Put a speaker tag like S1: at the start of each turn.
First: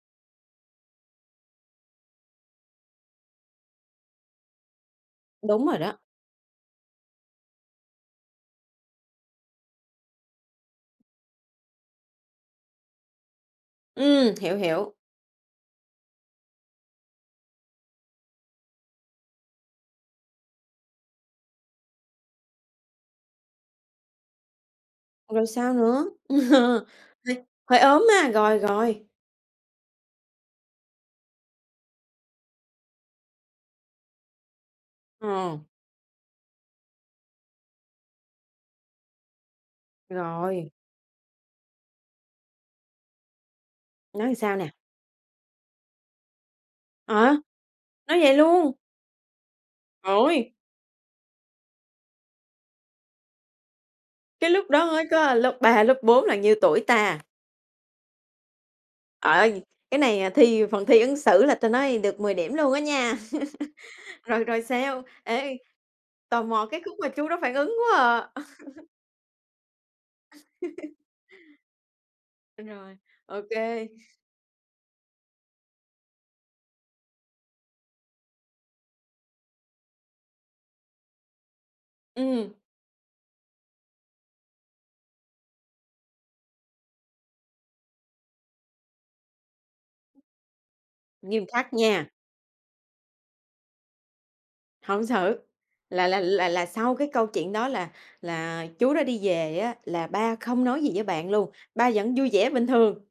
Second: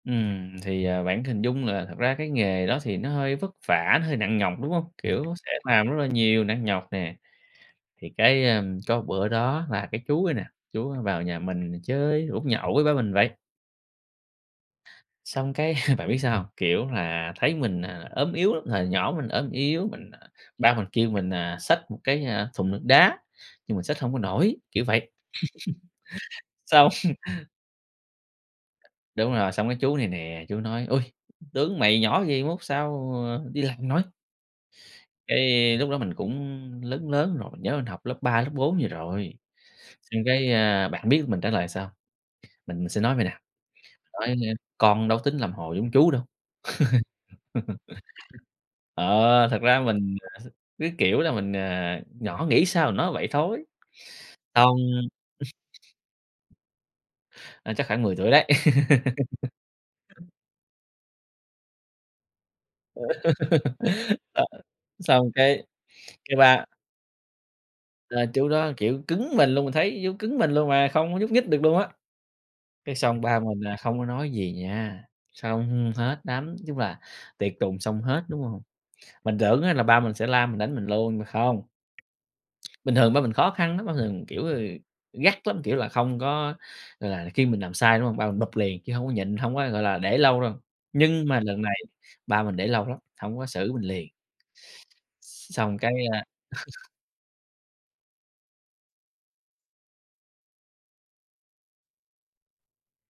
S1: Ừm, thì, à, bạn hình dung là thật ra cái nghề đó thì nó hơi vất vả, nó hơi nặng nhọc, đúng hông? Kiểu, sẽ
S2: Đúng rồi
S1: làm
S2: đó.
S1: rất là nhiều, nặng nhọc nè, thì cái, ưm, có bữa đó là cái chú đây nè, chú, a, vào nhà mình chơi rủ nhậu với ba mình vậy.
S2: Ừm, hiểu, hiểu.
S1: Xong cái, bạn biết sao hông? Kiểu là, thấy mình, ờ, ốm yếu lắm, hồi nhỏ mình ốm yếu, mình, ờ ba mình kêu mình, à, xách một cái, a, thùng nước đá, nhưng mình xách hông có nổi, kiểu vậy,
S2: Rồi sao nữa?
S1: xong
S2: Hơi hơi ốm ha, rồi, rồi.
S1: Đúng rồi, xong cái chú này nè, chú nói: "Ôi, tướng mày nhỏ vậy, mốt sao, ờ, đi làm nổi."
S2: Ờ.
S1: Cái, a, lúc đó mình cũng lớn lớn rồi, mình nhớ mình học lớp 3, lớp 4 gì rồi, xong cái,
S2: Rồi.
S1: a, bạn biết mình trả lời sao? Mình sẽ nói vậy nè,
S2: Nói làm
S1: nói:
S2: sao nè?
S1: "Con đâu tính làm hồ giống chú đâu."
S2: Ờ, nói vậy luôn.
S1: Ờ, thật ra
S2: Trời
S1: mình, à,
S2: ơi!
S1: [unintelligible] cái kiểu là, mình, à, nhỏ nghĩ sao là nói vậy thôi.
S2: Cái lúc
S1: Xong
S2: đó mới có lớp 3, lớp 4 là nhiêu tuổi ta?
S1: À, chắc khoảng 10 tuổi đấy.
S2: Trời ơi, cái này, ờ, thi phần thi ứng xử là tôi nói được 10 điểm luôn á
S1: Ờ.
S2: nha. Rồi,
S1: Ờ,
S2: rồi sao?
S1: xong
S2: Ê,
S1: cái cái
S2: tò
S1: ba
S2: mò cái khúc mà chú đó phản ứng
S1: Ơ,
S2: quá à.
S1: chú đó, kiểu, cứng mình luôn, mình thấy chú cứng mình luôn mà không có nhúc nhích được luôn á.
S2: Ưm,
S1: Cái
S2: rồi,
S1: xong ba
S2: ô
S1: mình, ờ,
S2: kê.
S1: không có nói gì nha, xong hết, đánh chung là tiệc tùng xong hết, đúng hông? Mình tưởng á là ba mình sẽ la mình, đánh mình luôn, nhưng mà không.
S2: Ừm.
S1: Bình thường ba mình khó khăn lắm, ba thường, kiểu, ờ, gắt lắm, kiểu là, không có, gọi là, khi mình làm sai, đúng hông? Ba mình bụp liền, chứ hông có nhịn, hông có, gọi là, để lâu đâu, nhưng mà
S2: Nghiêm
S1: lần
S2: khắc
S1: này,
S2: nha.
S1: ba mình để lâu lắm, hông có xử mình liền.
S2: Hổng xử,
S1: X xong cái,
S2: là là
S1: a
S2: là là sau cái câu chuyện đó là là, ờ, chú đã đi về á là ba không nói gì với bạn luôn, ba vẫn vui vẻ bình thường.